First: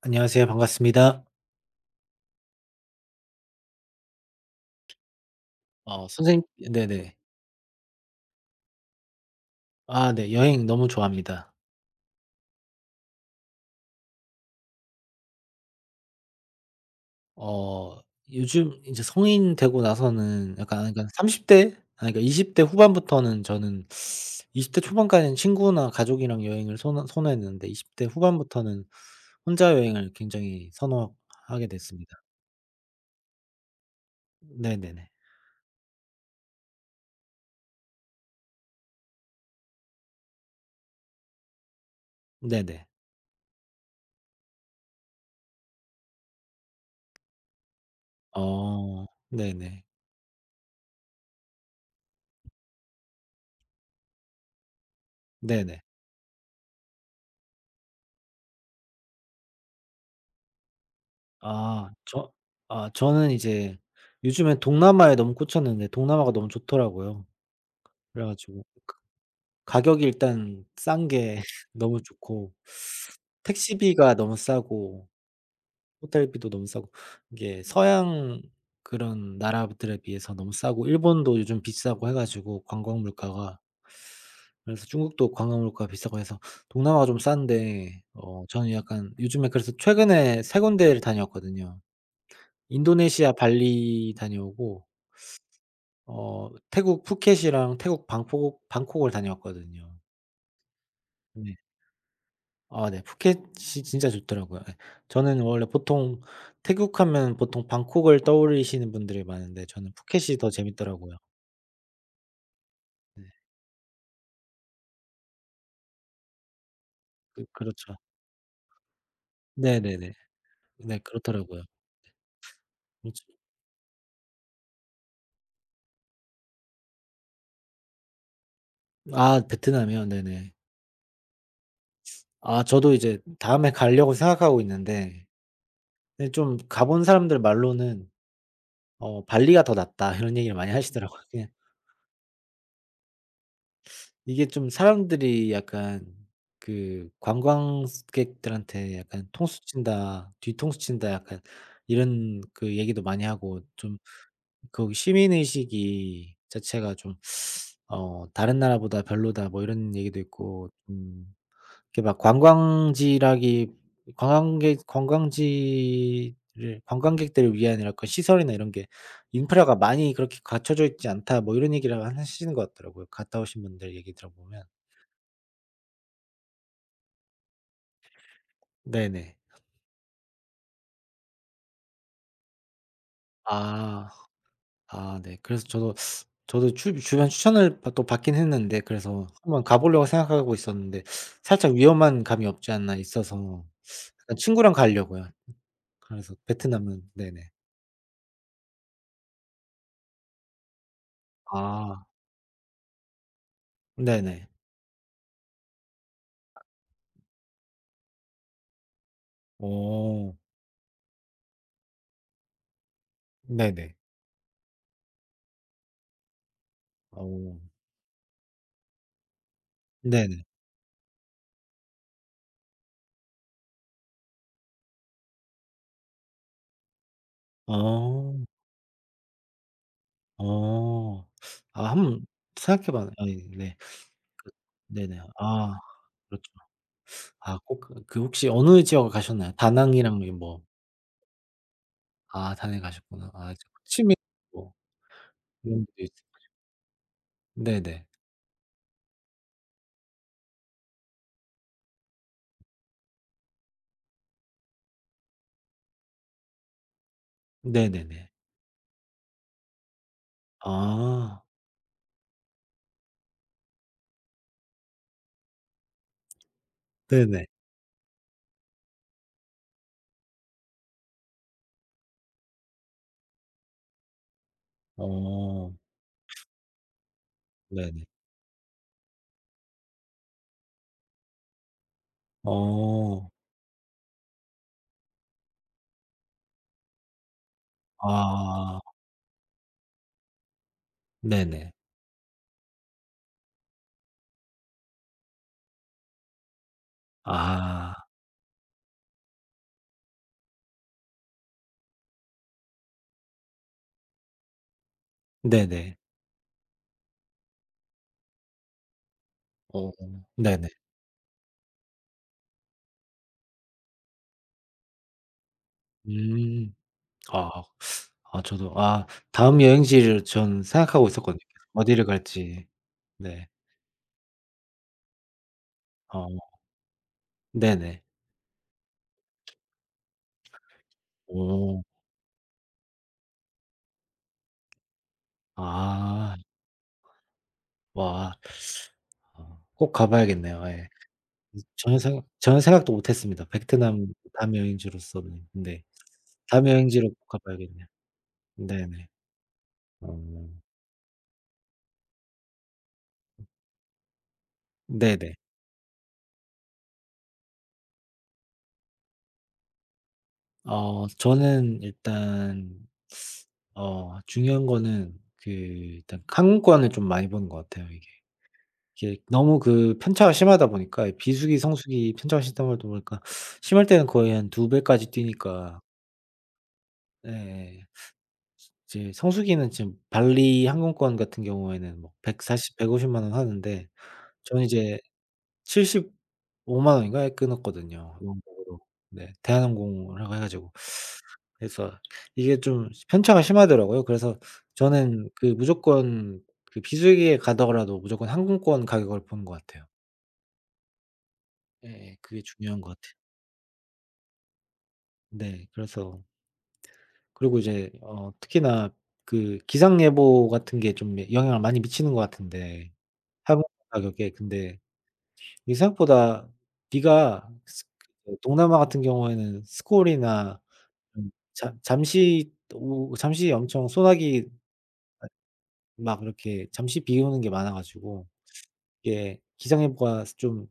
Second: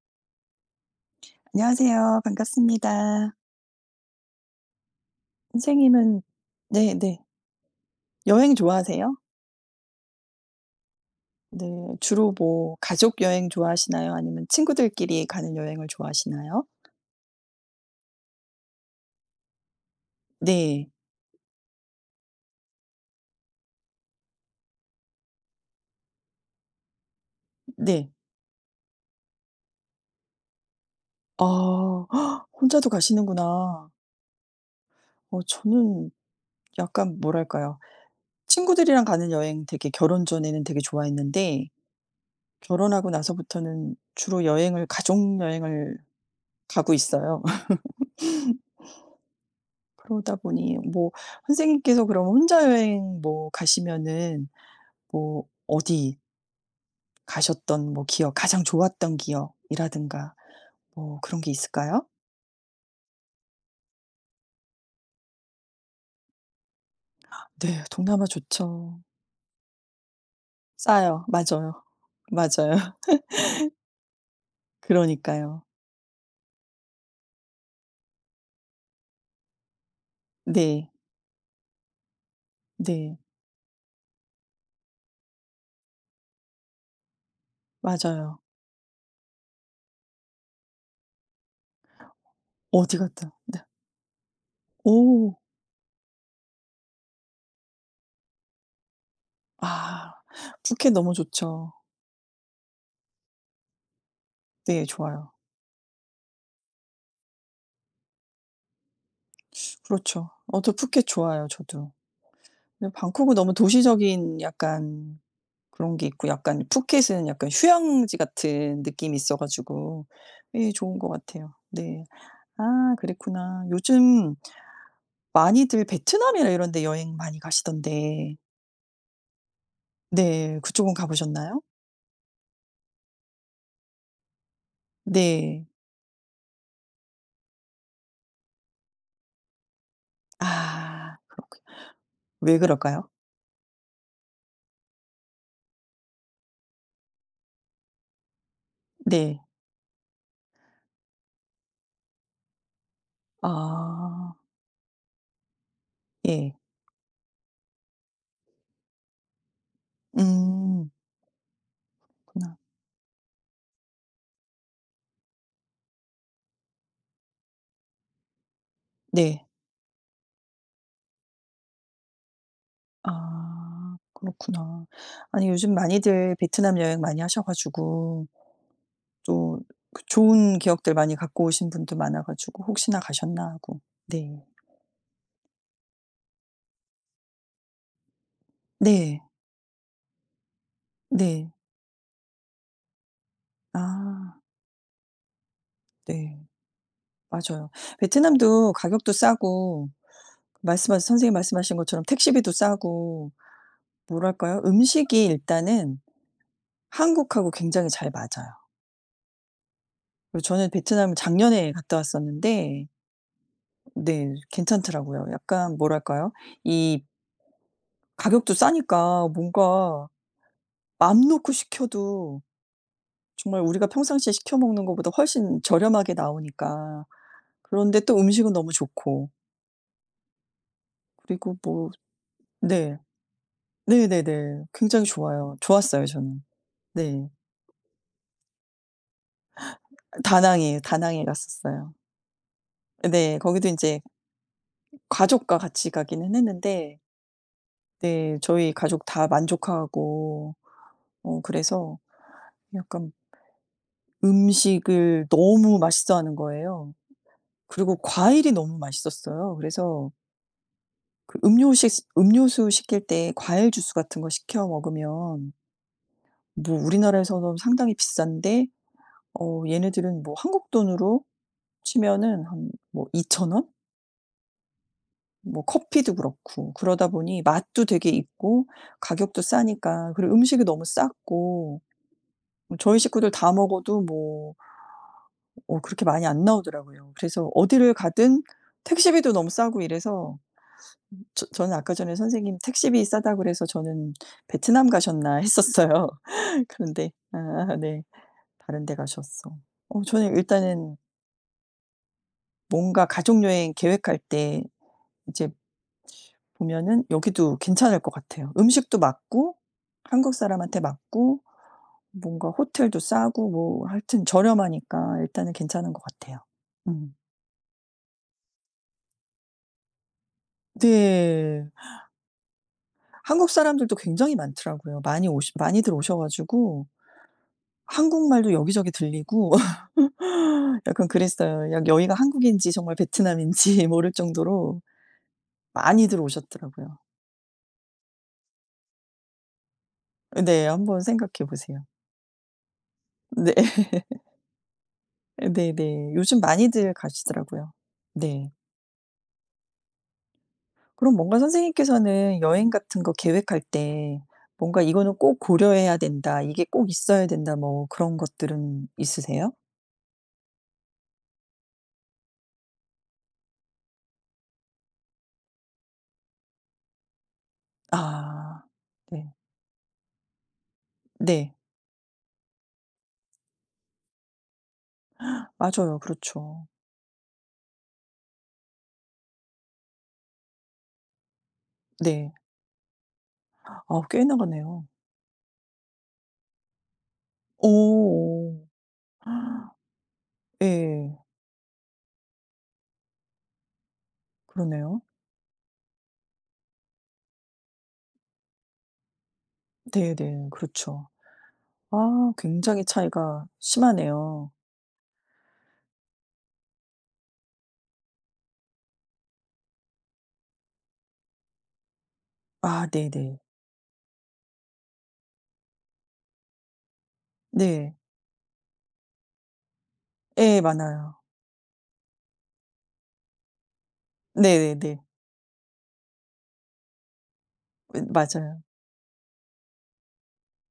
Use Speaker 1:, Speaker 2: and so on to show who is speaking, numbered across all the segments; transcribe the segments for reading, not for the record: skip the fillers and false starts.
Speaker 1: 안녕하세요. 반갑습니다.
Speaker 2: 안녕하세요. 반갑습니다. 선생님은
Speaker 1: 선생님, 네네.
Speaker 2: 네네. 여행 좋아하세요?
Speaker 1: 아 네. 여행 너무 좋아합니다.
Speaker 2: 네. 주로 뭐 가족 여행 좋아하시나요? 아니면 친구들끼리 가는 여행을 좋아하시나요?
Speaker 1: 어 요즘 이제 성인 되고 나서는
Speaker 2: 네.
Speaker 1: 약간 그러30 대 아니 그러니까 20대 후반부터는, 저는 20대 초반까지는 친구나 가족이랑 여행을 선호했는데, 20대
Speaker 2: 네.
Speaker 1: 후반부터는 혼자 여행을 굉장히
Speaker 2: 아
Speaker 1: 선호하게 됐습니다.
Speaker 2: 혼자도 가시는구나.
Speaker 1: 네네네.
Speaker 2: 어 저는 약간 뭐랄까요. 친구들이랑 가는 여행 되게 결혼 전에는 되게 좋아했는데
Speaker 1: 네네.
Speaker 2: 결혼하고 나서부터는 주로 여행을 가족 여행을 가고 있어요.
Speaker 1: 어. 네네.
Speaker 2: 그러다 보니 뭐 선생님께서 그럼 혼자 여행 뭐 가시면은 뭐
Speaker 1: 네네.
Speaker 2: 어디 가셨던 뭐 기억, 가장 좋았던 기억이라든가 뭐 그런 게
Speaker 1: 아
Speaker 2: 있을까요?
Speaker 1: 저 아 저는 이제 요즘에 동남아에 너무 꽂혔는데, 동남아가 너무 좋더라고요.
Speaker 2: 네. 동남아
Speaker 1: 그래 가지고
Speaker 2: 좋죠.
Speaker 1: 가격이 일단 싼
Speaker 2: 싸요.
Speaker 1: 게
Speaker 2: 맞아요.
Speaker 1: 너무 좋고,
Speaker 2: 맞아요.
Speaker 1: 택시비가 너무 싸고,
Speaker 2: 그러니까요.
Speaker 1: 호텔비도 너무 싸고, 이게 서양 그런 나라들에 비해서 너무 싸고,
Speaker 2: 네.
Speaker 1: 일본도 요즘 비싸고 해 가지고 관광
Speaker 2: 네.
Speaker 1: 물가가, 그래서 중국도 관광 물가가 비싸고 해서 동남아가 좀 싼데,
Speaker 2: 맞아요.
Speaker 1: 저는 약간 요즘에 그래서 최근에 세 군데를 다녀왔거든요.
Speaker 2: 어디 갔다
Speaker 1: 인도네시아
Speaker 2: 네.
Speaker 1: 발리 다녀오고,
Speaker 2: 오.
Speaker 1: 태국 푸켓이랑 태국 방콕을 다녀왔거든요.
Speaker 2: 아. 푸켓 너무
Speaker 1: 네.
Speaker 2: 좋죠.
Speaker 1: 아 네. 푸켓이 진짜 좋더라고요. 예.
Speaker 2: 네. 좋아요.
Speaker 1: 저는 원래 보통 태국 하면 보통 방콕을 떠올리시는 분들이 많은데, 저는
Speaker 2: 그렇죠.
Speaker 1: 푸켓이 더
Speaker 2: 어 저 푸켓
Speaker 1: 재밌더라고요.
Speaker 2: 좋아요, 저도. 근데
Speaker 1: 네.
Speaker 2: 방콕은 너무 도시적인 약간 그런 게 있고 약간 푸켓은
Speaker 1: 그
Speaker 2: 약간
Speaker 1: 그렇죠.
Speaker 2: 휴양지 같은 느낌이 있어 가지고
Speaker 1: 네네네.
Speaker 2: 예
Speaker 1: 네,
Speaker 2: 좋은 것 같아요.
Speaker 1: 그렇더라고요.
Speaker 2: 네. 아
Speaker 1: 그렇죠.
Speaker 2: 그랬구나. 요즘 많이들 베트남이나 이런 데 여행 많이 가시던데
Speaker 1: 아 베트남이요? 네네.
Speaker 2: 네 그쪽은 가 보셨나요?
Speaker 1: 아 저도 이제 다음에 가려고 생각하고 있는데,
Speaker 2: 네.
Speaker 1: 예 좀 가본 사람들 말로는 "발리가 더 낫다." 이런 얘기를 많이
Speaker 2: 아
Speaker 1: 하시더라고요. 그냥
Speaker 2: 그렇구나. 왜 그럴까요?
Speaker 1: 이게 좀 사람들이 약간 그 관광객들한테 약간
Speaker 2: 네.
Speaker 1: "통수 친다. 뒤통수 친다." 약간 이런 그 얘기도 많이 하고, 좀
Speaker 2: 아
Speaker 1: 그 시민 의식이
Speaker 2: 예.
Speaker 1: 자체가 좀 "다른 나라보다 별로다." 뭐 이런 얘기도 있고,
Speaker 2: 음
Speaker 1: 이렇게 막
Speaker 2: 그렇구나.
Speaker 1: 관광지라기 관광객 관광지를 관광객들을 위한 이런 약간 시설이나 이런 게
Speaker 2: 네.
Speaker 1: "인프라가 많이 그렇게 갖춰져 있지 않다." 뭐 이런 얘기를 하시는 것 같더라고요, 갔다 오신 분들
Speaker 2: 아
Speaker 1: 얘기 들어보면.
Speaker 2: 그렇구나. 아니 요즘 많이들 베트남 여행 많이 하셔 가지고
Speaker 1: 네네.
Speaker 2: 또 그 좋은 기억들 많이 갖고 오신 분도 많아 가지고 혹시나 가셨나 하고.
Speaker 1: 아.
Speaker 2: 네.
Speaker 1: 아 네. 그래서 저도 추 주변 추천을 받 또 받긴 했는데,
Speaker 2: 네.
Speaker 1: 그래서 한번 가 보려고 생각하고 있었는데,
Speaker 2: 네.
Speaker 1: 살짝 위험한 감이 없지 않아 있어서 약간
Speaker 2: 아
Speaker 1: 친구랑 가려고요. 그래서
Speaker 2: 네.
Speaker 1: 베트남은. 네네.
Speaker 2: 맞아요. 베트남도 가격도 싸고 말씀하신 선생님 말씀하신
Speaker 1: 아.
Speaker 2: 것처럼 택시비도 싸고
Speaker 1: 네네.
Speaker 2: 뭐랄까요? 음식이 일단은 한국하고 굉장히 잘 맞아요.
Speaker 1: 어.
Speaker 2: 그리고 저는 베트남을 작년에 갔다 왔었는데
Speaker 1: 네네.
Speaker 2: 네 괜찮더라고요. 약간 뭐랄까요? 이
Speaker 1: 어.
Speaker 2: 가격도 싸니까 뭔가
Speaker 1: 네네.
Speaker 2: 맘 놓고 시켜도 정말 우리가 평상시에 시켜 먹는 것보다 훨씬 저렴하게 나오니까. 그런데 또
Speaker 1: 어.
Speaker 2: 음식은 너무 좋고
Speaker 1: 어.
Speaker 2: 그리고
Speaker 1: 아
Speaker 2: 뭐
Speaker 1: 한번 생각해
Speaker 2: 네.
Speaker 1: 봐야, 아이 네.
Speaker 2: 네네네. 굉장히
Speaker 1: 네네.
Speaker 2: 좋아요.
Speaker 1: 아
Speaker 2: 좋았어요 저는.
Speaker 1: 그렇죠.
Speaker 2: 네.
Speaker 1: 아 꼭그 그 혹시 어느 지역을 가셨나요? 다낭이랑 여기 뭐.
Speaker 2: 다낭이에요. 다낭에 갔었어요.
Speaker 1: 아 단에 가셨구나.
Speaker 2: 네.
Speaker 1: 아 이제
Speaker 2: 거기도
Speaker 1: 뭐
Speaker 2: 인제
Speaker 1: 취미, 뭐
Speaker 2: 가족과
Speaker 1: 그런
Speaker 2: 같이
Speaker 1: 게 있.
Speaker 2: 가기는 했는데
Speaker 1: 네네.
Speaker 2: 네 저희 가족 다 만족하고 어 그래서 약간 음식을 너무 맛있어하는 거예요. 그리고
Speaker 1: 네네네.
Speaker 2: 과일이 너무 맛있었어요. 그래서
Speaker 1: 아
Speaker 2: 음료식 음료수 시킬 때 과일 주스 같은 거 시켜 먹으면 뭐
Speaker 1: 네네.
Speaker 2: 우리나라에서는 상당히 비싼데 어 얘네들은 뭐 한국 돈으로 치면은 한 뭐2천 원? 뭐
Speaker 1: 어
Speaker 2: 커피도 그렇고 그러다 보니 맛도
Speaker 1: 네네.
Speaker 2: 되게 있고 가격도 싸니까 그리고 음식이 너무 쌌고 뭐 저희
Speaker 1: 어.
Speaker 2: 식구들 다 먹어도 뭐 어 그렇게 많이 안 나오더라고요. 그래서 어디를 가든
Speaker 1: 아
Speaker 2: 택시비도 너무 싸고 이래서 저
Speaker 1: 네네.
Speaker 2: 저는 아까 전에 선생님 택시비 싸다고 그래서 저는 '베트남 가셨나?' 했었어요. 그런데 아
Speaker 1: 아
Speaker 2: 네. 다른 데 가셨어. 어 저는 일단은 뭔가 가족 여행 계획할 때 이제
Speaker 1: 네네.
Speaker 2: 보면은 여기도 괜찮을 것 같아요. 음식도 맞고
Speaker 1: 어
Speaker 2: 한국
Speaker 1: 네네.
Speaker 2: 사람한테 맞고 뭔가 호텔도 싸고 뭐 하여튼 저렴하니까 일단은 괜찮은 것 같아요.
Speaker 1: 음.
Speaker 2: 음.
Speaker 1: 아. 아 저도 아 다음 여행지를 전 생각하고 있었거든요.
Speaker 2: 네.
Speaker 1: 어디를 갈지. 네.
Speaker 2: 한국 사람들도 굉장히 많더라고요. 많이 오시 많이들 오셔
Speaker 1: 어
Speaker 2: 가지고
Speaker 1: 네네.
Speaker 2: 한국말도 여기저기 들리고 약간 그랬어요.
Speaker 1: 오.
Speaker 2: 약 여기가 한국인지 정말 베트남인지 모를 정도로 많이들
Speaker 1: 아.
Speaker 2: 오셨더라고요.
Speaker 1: 와. 꼭 가 봐야겠네요.
Speaker 2: 네.
Speaker 1: 예.
Speaker 2: 한번 생각해 보세요.
Speaker 1: 전혀 생각도 못 했습니다.
Speaker 2: 네.
Speaker 1: 베트남 다음 여행지로서는. 네.
Speaker 2: 네네. 요즘
Speaker 1: 다음
Speaker 2: 많이들
Speaker 1: 여행지로 꼭 가
Speaker 2: 가시더라고요.
Speaker 1: 봐야겠네요.
Speaker 2: 네.
Speaker 1: 네네. 어.
Speaker 2: 그럼 뭔가 선생님께서는 여행 같은 거 계획할 때 뭔가 '이거는
Speaker 1: 네네.
Speaker 2: 꼭 고려해야 된다. 이게 꼭 있어야 된다.' 뭐 그런 것들은 있으세요?
Speaker 1: 저는 일단 중요한 거는 그 일단 항공권을 좀 많이 보는 것 같아요, 이게.
Speaker 2: 아.
Speaker 1: 이게
Speaker 2: 네.
Speaker 1: 너무 그 편차가 심하다 보니까, 이
Speaker 2: 네.
Speaker 1: 비수기, 성수기 편차가 심하다 보니까, 심할 때는 거의 한 두 배까지 뛰니까.
Speaker 2: 맞아요. 그렇죠.
Speaker 1: 예예. 이제 성수기는 지금 발리 항공권 같은 경우에는 뭐
Speaker 2: 네.
Speaker 1: 140, 150만 원 하는데,
Speaker 2: 아 꽤
Speaker 1: 저는
Speaker 2: 나가네요.
Speaker 1: 이제 75만 원인가에 끊었거든요,
Speaker 2: 어어.
Speaker 1: 왕복으로. 네, 대한항공이라고 해 가지고.
Speaker 2: 예.
Speaker 1: 그래서 이게 좀 편차가 심하더라고요. 그래서
Speaker 2: 그러네요.
Speaker 1: 저는 그 무조건 그 비수기에 가더라도 무조건 항공권 가격을 보는 것 같아요.
Speaker 2: 네네. 그렇죠.
Speaker 1: 예예.
Speaker 2: 아
Speaker 1: 그게 중요한
Speaker 2: 굉장히
Speaker 1: 것 같아요.
Speaker 2: 차이가 심하네요.
Speaker 1: 네. 그래서, 그리고 이제 특히나 그 기상 예보 같은 게 좀 영향을 많이 미치는 것
Speaker 2: 아
Speaker 1: 같은데,
Speaker 2: 네네.
Speaker 1: 항공권 가격에. 근데 이게 생각보다 비가 스
Speaker 2: 네.
Speaker 1: 그 동남아 같은 경우에는 스콜이나,
Speaker 2: 예 많아요.
Speaker 1: 잠 잠시 오 잠시 엄청 소나기
Speaker 2: 네네네.
Speaker 1: 막 이렇게 잠시 비 오는 게 많아
Speaker 2: 예
Speaker 1: 가지고,
Speaker 2: 맞아요.
Speaker 1: 이게 기상예보가 좀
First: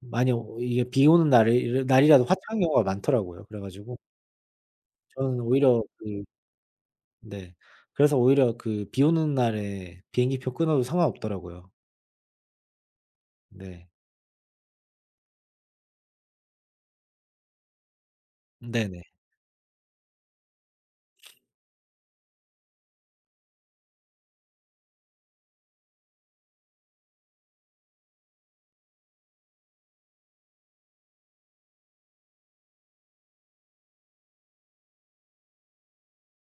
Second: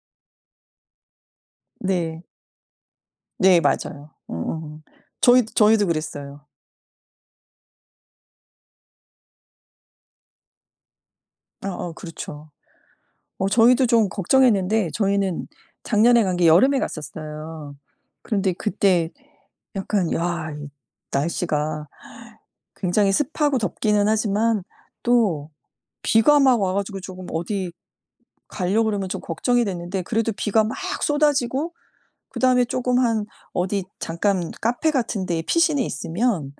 Speaker 1: 많이 오 이게 비 오는 날이
Speaker 2: 네.
Speaker 1: 날이라도 화창한 경우가 많더라고요.
Speaker 2: 네
Speaker 1: 그래 가지고
Speaker 2: 맞아요. 음음.
Speaker 1: 저는
Speaker 2: 저희
Speaker 1: 오히려
Speaker 2: 저희도
Speaker 1: 그.
Speaker 2: 그랬어요.
Speaker 1: 네. 그래서 오히려 그 비 오는 날에 비행기표 끊어도
Speaker 2: 아,
Speaker 1: 상관없더라고요.
Speaker 2: 어 그렇죠. 어 저희도
Speaker 1: 네.
Speaker 2: 좀 걱정했는데 저희는 작년에 간 게 여름에 갔었어요. 그런데
Speaker 1: 네네.
Speaker 2: 그때 약간 야 이 날씨가 굉장히 습하고 덥기는 하지만 또 비가 막 와 가지고 조금 어디 가려고 그러면 좀 걱정이 됐는데 그래도 비가 막 쏟아지고 그다음에 조금 한 어디 잠깐 카페 같은 데에 피신해 있으면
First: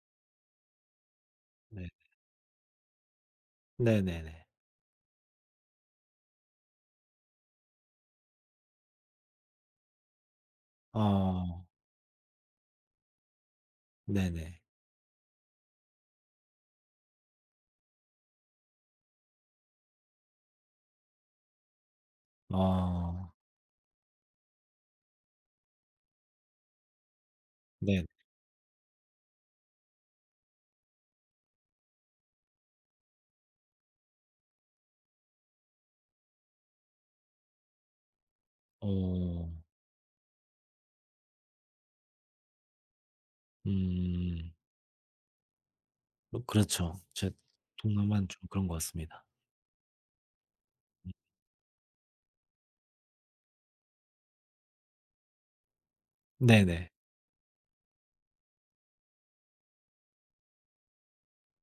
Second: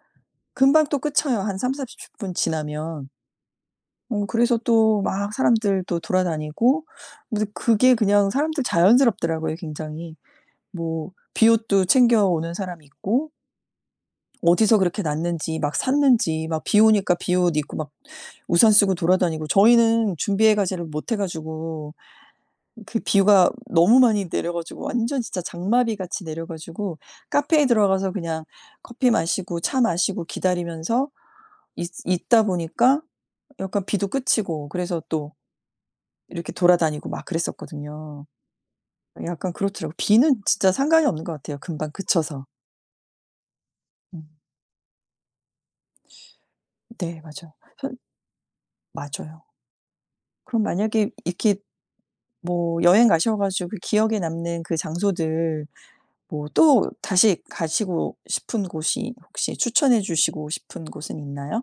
Speaker 2: 금방 또 끝쳐요, 한
Speaker 1: 네.
Speaker 2: 30-40분 지나면. 어
Speaker 1: 네네네.
Speaker 2: 그래서 또 막 사람들 또 돌아다니고 근데 그게 그냥 사람들 자연스럽더라고요, 굉장히. 뭐
Speaker 1: 어.
Speaker 2: 비옷도 챙겨오는 사람 있고
Speaker 1: 네네.
Speaker 2: 어디서 그렇게 났는지 막 샀는지 막 비 오니까 비옷 입고 막 우산 쓰고 돌아다니고 저희는 준비해 가지를 못해 가지고 그
Speaker 1: 어.
Speaker 2: 비가 너무 많이 내려 가지고 완전 진짜 장마비 같이 내려 가지고 카페에
Speaker 1: 네.
Speaker 2: 들어가서 그냥 커피 마시고 차 마시고 기다리면서 있 있다 보니까 약간 비도 그치고 그래서 또 이렇게 돌아다니고 막 그랬었거든요.
Speaker 1: 어.
Speaker 2: 약간 그렇더라고요. 비는 진짜 상관이 없는 것 같아요, 금방 그쳐서. 음.
Speaker 1: 음. 뭐 그렇죠.
Speaker 2: 네
Speaker 1: 제
Speaker 2: 맞아요. 선
Speaker 1: 동남아는 좀 그런 것 같습니다.
Speaker 2: 맞아요. 그럼 만약에 이렇게 뭐 여행 가셔 가지고 기억에 남는 그 장소들 뭐 또
Speaker 1: 네네.
Speaker 2: 다시 가시고 싶은 곳이 혹시 추천해 주시고 싶은 곳은 있나요?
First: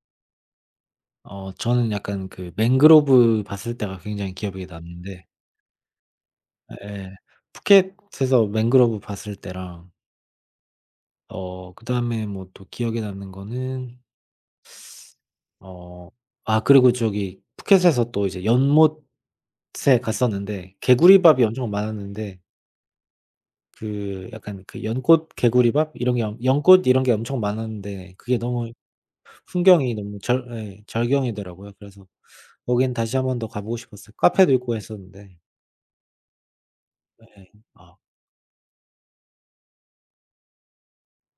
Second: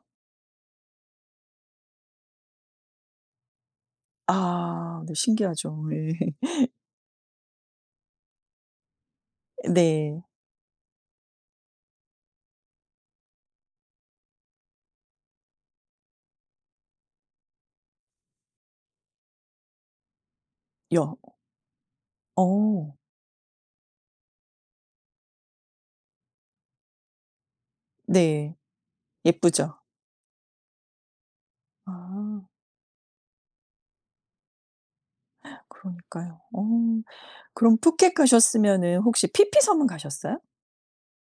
Speaker 1: 저는 약간 그 맹그로브 봤을 때가 굉장히 기억에
Speaker 2: 아 네
Speaker 1: 남는데,
Speaker 2: 신기하죠. 예.
Speaker 1: 예 푸켓에서 맹그로브 봤을 때랑,
Speaker 2: 네.
Speaker 1: 그다음에 뭐 또 기억에 남는 거는 어, 아 그리고 저기 푸켓에서 또 이제 연못에 갔었는데
Speaker 2: 여
Speaker 1: 개구리밥이 엄청 많았는데,
Speaker 2: 어
Speaker 1: 그 약간 그 연꽃 개구리밥 이런 게 연꽃 이런 게 엄청 많았는데, 그게
Speaker 2: 네.
Speaker 1: 너무
Speaker 2: 예쁘죠.
Speaker 1: 풍경이 너무 절 예, 절경이더라고요. 그래서
Speaker 2: 아
Speaker 1: 거긴 다시 한 번 더 가 보고 싶었어요. 카페도 있고 했었는데.
Speaker 2: 그러니까요. 어
Speaker 1: 네.
Speaker 2: 그럼
Speaker 1: 아
Speaker 2: 푸켓 가셨으면은 혹시 피피 섬은 가셨어요?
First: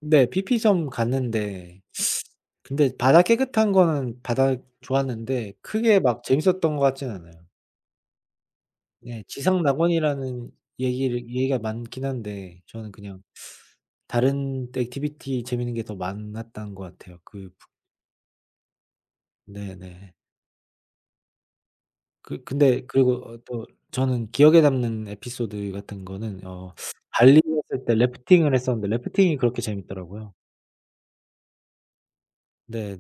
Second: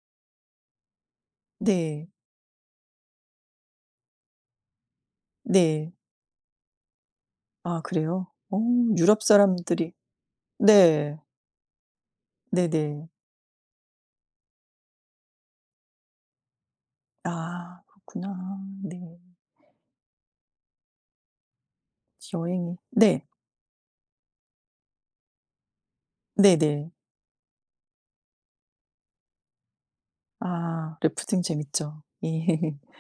Speaker 1: 근데 PP점 갔는데,
Speaker 2: 네.
Speaker 1: 근데 바다 깨끗한 거는 바다 좋았는데,
Speaker 2: 네.
Speaker 1: 크게 막 재밌었던 것 같진 않아요.
Speaker 2: 아 그래요? 어
Speaker 1: 네,
Speaker 2: 유럽 사람들이
Speaker 1: 지상낙원이라는
Speaker 2: 네.
Speaker 1: 얘기를 얘기가 많긴 한데, 저는
Speaker 2: 네네.
Speaker 1: 그냥 다른 액티비티 재밌는 게 더 많았던 것 같아요. 그 부
Speaker 2: 아 그렇구나. 네.
Speaker 1: 네네.
Speaker 2: 여행이
Speaker 1: 근데 그리고
Speaker 2: 네.
Speaker 1: 또 저는 기억에 남는 에피소드 같은 거는
Speaker 2: 네네.
Speaker 1: 발리 갔을 때 래프팅을 했었는데, 래프팅이 그렇게 재밌더라고요.
Speaker 2: 아 래프팅 재밌죠. 예.
Speaker 1: 네,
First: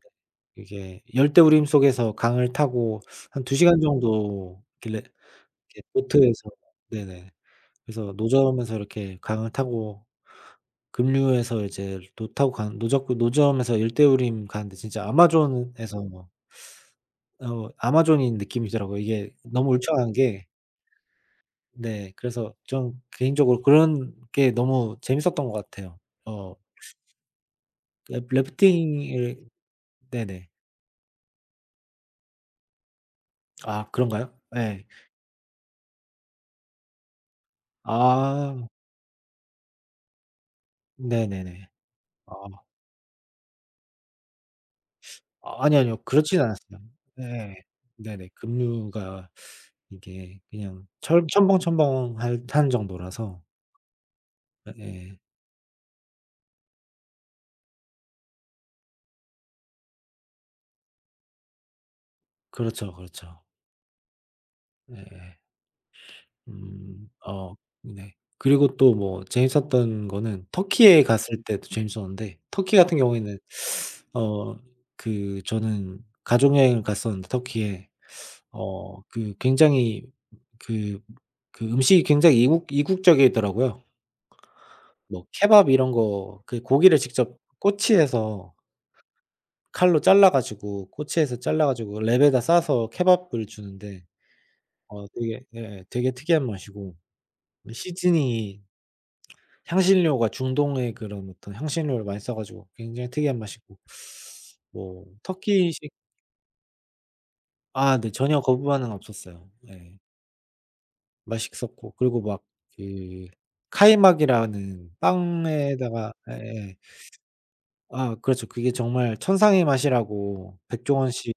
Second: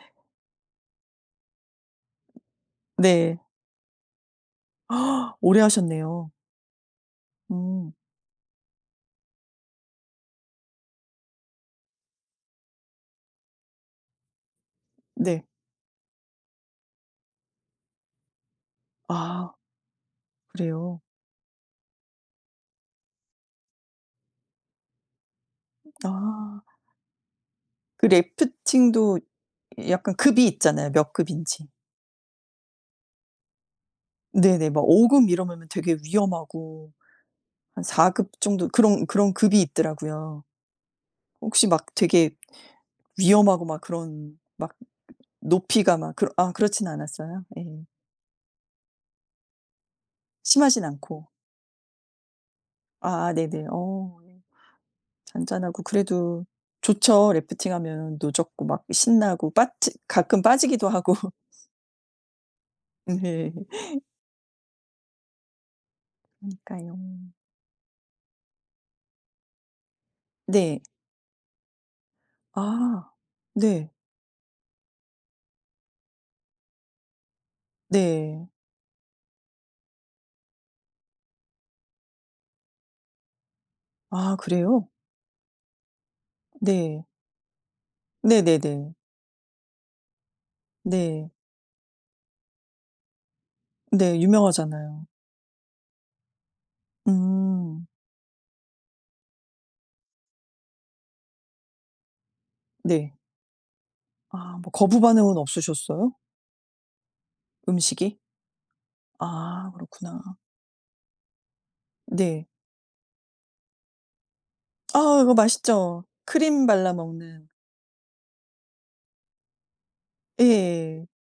Speaker 1: 이게 열대우림 속에서 강을 타고
Speaker 2: 네.
Speaker 1: 한 2 시간 정도 길래,
Speaker 2: 오래
Speaker 1: 이렇게
Speaker 2: 하셨네요.
Speaker 1: 보트에서. 네네.
Speaker 2: 음
Speaker 1: 그래서 노점에서 이렇게 강을 타고 급류해서 이제 노 타고 간 노적 노점에서 열대우림 가는데, 진짜
Speaker 2: 네.
Speaker 1: 아마존에서 뭐, 아마존인 느낌이더라고요. 이게
Speaker 2: 아
Speaker 1: 너무 울창한 게.
Speaker 2: 그래요.
Speaker 1: 네, 그래서 좀 개인적으로 그런 게 너무 재밌었던 것 같아요. 어.
Speaker 2: 아 그
Speaker 1: 래
Speaker 2: 래프팅도
Speaker 1: 래프팅을.
Speaker 2: 약간 급이
Speaker 1: 네네.
Speaker 2: 있잖아요, 몇 급인지.
Speaker 1: 아 그런가요?
Speaker 2: 네네. 막
Speaker 1: 예.
Speaker 2: 5 급 이러면 되게 위험하고 한 4 급
Speaker 1: 아
Speaker 2: 정도 그런 급이 있더라고요. 혹시
Speaker 1: 네네네.
Speaker 2: 막 되게
Speaker 1: 아.
Speaker 2: 위험하고 막 그런 막
Speaker 1: 아 아니 아니요,
Speaker 2: 높이가 막 그렇
Speaker 1: 그렇진
Speaker 2: 아
Speaker 1: 않았어요.
Speaker 2: 그렇진 않았어요?
Speaker 1: 네.
Speaker 2: 예.
Speaker 1: 네네. 급류가 이게
Speaker 2: 심하진
Speaker 1: 그냥 철
Speaker 2: 않고.
Speaker 1: 첨벙첨벙할 한
Speaker 2: 아 아,
Speaker 1: 정도라서.
Speaker 2: 네네. 어 예.
Speaker 1: 예예.
Speaker 2: 잔잔하고 그래도 좋죠. 래프팅 하면 노젓고 막 신나고 빠 가끔 빠지기도 하고.
Speaker 1: 그렇죠, 그렇죠.
Speaker 2: 네.
Speaker 1: 예예.
Speaker 2: 그러니까요.
Speaker 1: 음 어 네. 그리고 또 뭐 재밌었던 거는
Speaker 2: 네.
Speaker 1: 터키에 갔을 때도 재밌었는데, 터키 같은
Speaker 2: 아.
Speaker 1: 경우에는
Speaker 2: 네.
Speaker 1: 어 그 저는 가족 여행을 갔었는데 터키에.
Speaker 2: 네.
Speaker 1: 굉장히 그 음식이 굉장히 이국적이더라고요.
Speaker 2: 아 그래요?
Speaker 1: 뭐 케밥 이런 거 그 고기를
Speaker 2: 네.
Speaker 1: 직접 꼬치에서
Speaker 2: 네네네.
Speaker 1: 칼로 잘라 가지고
Speaker 2: 네.
Speaker 1: 꼬치에서 잘라 가지고 랩에다 싸서 케밥을 주는데,
Speaker 2: 네. 유명하잖아요.
Speaker 1: 되게, 예, 되게 특이한 맛이고,
Speaker 2: 음.
Speaker 1: 시즈니 향신료가 중동의 그런 어떤 향신료를 많이 써 가지고 굉장히
Speaker 2: 네.
Speaker 1: 특이한 맛이고.
Speaker 2: 아 뭐 거부
Speaker 1: 뭐
Speaker 2: 반응은
Speaker 1: 터키식
Speaker 2: 없으셨어요?
Speaker 1: 아 네,
Speaker 2: 음식이?
Speaker 1: 전혀 거부반응 없었어요.
Speaker 2: 아
Speaker 1: 예.
Speaker 2: 그렇구나.
Speaker 1: 맛있었고, 그리고 막
Speaker 2: 네.
Speaker 1: 그 카이막이라는
Speaker 2: 아 이거 맛있죠.
Speaker 1: 빵에다가.
Speaker 2: 크림
Speaker 1: 예예.
Speaker 2: 발라 먹는.
Speaker 1: 아 그렇죠. 그게 정말 천상의 맛이라고
Speaker 2: 예.
Speaker 1: 백종원 씨나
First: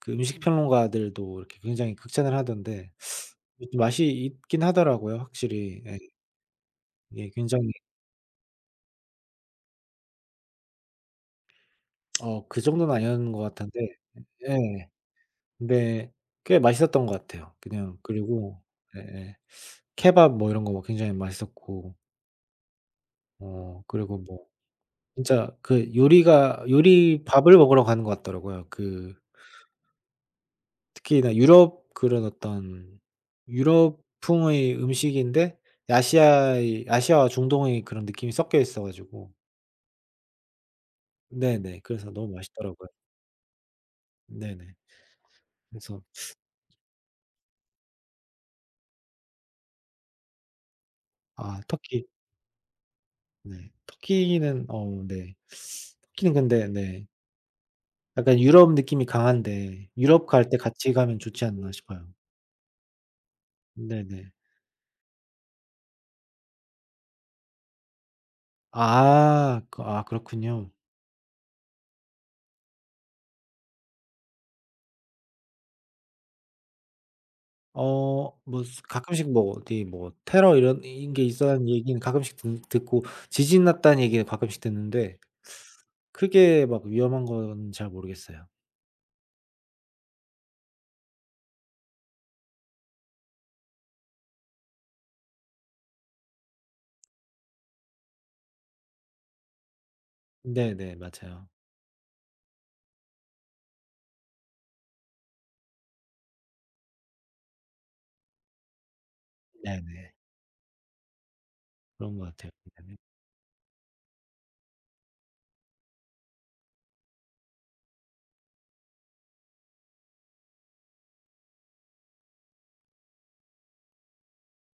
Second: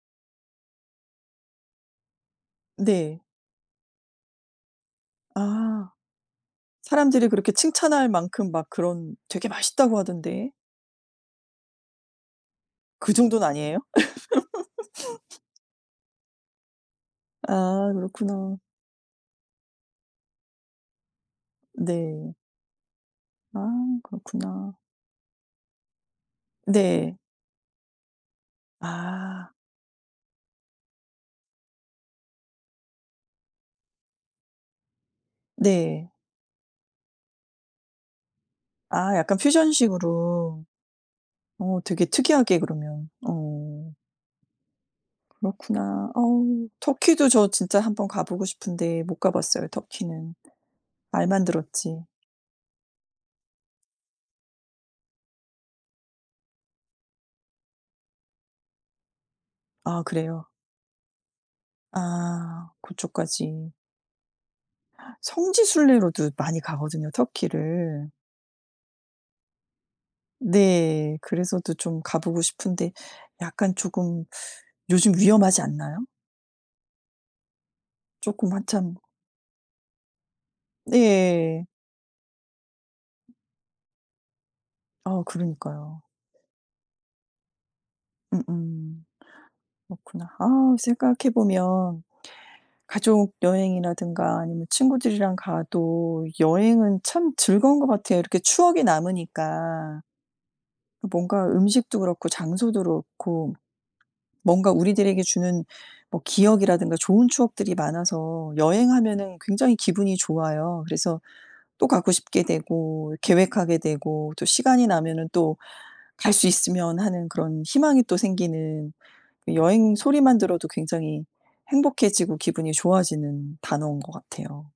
Speaker 1: 그 음식 평론가들도 이렇게 굉장히 극찬을 하던데,
Speaker 2: 네.
Speaker 1: 이 맛이 있긴 하더라고요, 확실히.
Speaker 2: 아.
Speaker 1: 예.
Speaker 2: 사람들이
Speaker 1: 이게
Speaker 2: 그렇게
Speaker 1: 굉장히
Speaker 2: 칭찬할 만큼 막 그런 되게 맛있다고 하던데.
Speaker 1: 어 그 정도는
Speaker 2: 그
Speaker 1: 아니었는 것
Speaker 2: 정도는 아니에요?
Speaker 1: 같은데. 예. 근데 꽤 맛있었던 것 같아요,
Speaker 2: 아
Speaker 1: 그냥.
Speaker 2: 그렇구나.
Speaker 1: 그리고 예예. 케밥 뭐 이런 거 뭐 굉장히 맛있었고,
Speaker 2: 네. 아
Speaker 1: 그리고 뭐
Speaker 2: 그렇구나.
Speaker 1: 진짜 그
Speaker 2: 네.
Speaker 1: 요리 밥을 먹으러 가는 것 같더라고요. 그
Speaker 2: 아
Speaker 1: 특히나 유럽 그런 어떤 유럽풍의 음식인데,
Speaker 2: 네.
Speaker 1: 아시아의 아시아와 중동의 그런 느낌이 섞여 있어
Speaker 2: 아
Speaker 1: 가지고.
Speaker 2: 약간 퓨전식으로.
Speaker 1: 네네.
Speaker 2: 어 되게
Speaker 1: 그래서 너무
Speaker 2: 특이하게
Speaker 1: 맛있더라고요.
Speaker 2: 그러면. 어
Speaker 1: 네네. 그래서
Speaker 2: 그렇구나. 어우 터키도 저 진짜 한번 가 보고 싶은데 못 가 봤어요 터키는. 말만
Speaker 1: 아
Speaker 2: 들었지.
Speaker 1: 터키, 네. 터키는 네. 터키는 근데 네. 약간 유럽 느낌이 강한데
Speaker 2: 아
Speaker 1: 유럽
Speaker 2: 그래요?
Speaker 1: 갈 때 같이 가면 좋지 않나 싶어요.
Speaker 2: 아 그쪽까지.
Speaker 1: 네네.
Speaker 2: 성지 순례로도 많이 가거든요 터키를.
Speaker 1: 아. 아 그렇군요.
Speaker 2: 네. 그래서도 좀 가 보고 싶은데 약간 조금 요즘 위험하지 않나요? 쪼끔
Speaker 1: 뭐 스
Speaker 2: 한참
Speaker 1: 가끔씩 뭐 어디 뭐 테러 이런 인 게
Speaker 2: 네.
Speaker 1: 있었다는 얘기는 가끔씩 듣 듣고, 지진 났다는 얘기는 가끔씩 듣는데
Speaker 2: 어 그러니까요.
Speaker 1: 크게 막 위험한 건 잘 모르겠어요.
Speaker 2: 음음. 그렇구나. 아 생각해 보면 가족 여행이라든가 아니면 친구들이랑 가도 여행은 참 즐거운 것 같아요. 이렇게 추억이 남으니까.
Speaker 1: 네네.
Speaker 2: 뭔가
Speaker 1: 맞아요.
Speaker 2: 음식도 그렇고 장소도 그렇고 뭔가 우리들에게 주는 뭐 기억이라든가 좋은 추억들이 많아서 여행하면은 굉장히
Speaker 1: 네네.
Speaker 2: 기분이 좋아요. 그래서 또 가고
Speaker 1: 그런 것
Speaker 2: 싶게
Speaker 1: 같아요. 네네.
Speaker 2: 되고 계획하게 되고 또 시간이 나면은 또 '갈 수 있으면.' 하는 그런 희망이 또 생기는 그 여행 소리만 들어도 굉장히 행복해지고 기분이 좋아지는 단어인 것 같아요.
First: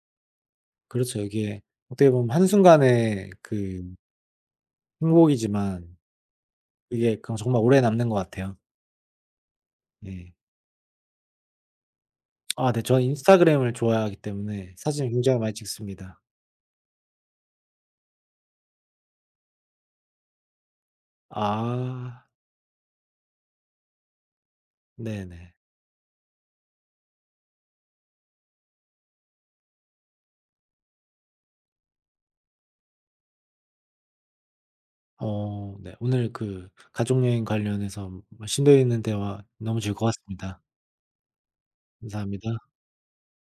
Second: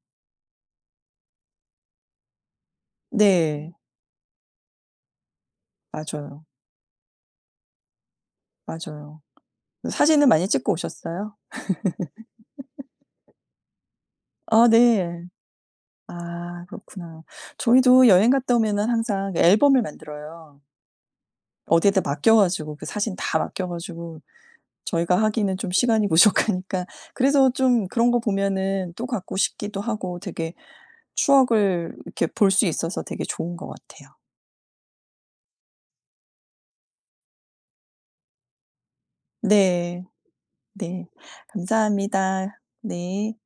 Speaker 1: 그렇죠. 이게 어떻게 보면 한순간의
Speaker 2: 네.
Speaker 1: 그 행복이지만,
Speaker 2: 맞아요,
Speaker 1: 이게 그냥 정말 오래 남는 것 같아요.
Speaker 2: 맞아요. 사진은
Speaker 1: 예.
Speaker 2: 많이 찍고 오셨어요?
Speaker 1: 아 네. 저는 인스타그램을 좋아하기
Speaker 2: 아
Speaker 1: 때문에 사진을
Speaker 2: 네.
Speaker 1: 굉장히 많이 찍습니다.
Speaker 2: 아 그렇구나. 저희도 여행 갔다 오면은 항상 그 앨범을 만들어요. 어디에다
Speaker 1: 아.
Speaker 2: 맡겨 가지고 그 사진 다 맡겨 가지고 저희가
Speaker 1: 네네.
Speaker 2: 하기는 좀 시간이 부족하니까 그래서 좀 그런 거 보면은 또 갖고 싶기도 하고 되게 추억을 이렇게 볼 수 있어서 되게 좋은 것 같아요.
Speaker 1: 네. 오늘 그 가족 여행 관련해서 뭐 심도 있는 대화 너무
Speaker 2: 네.
Speaker 1: 즐거웠습니다.
Speaker 2: 네.
Speaker 1: 감사합니다.
Speaker 2: 감사합니다. 네.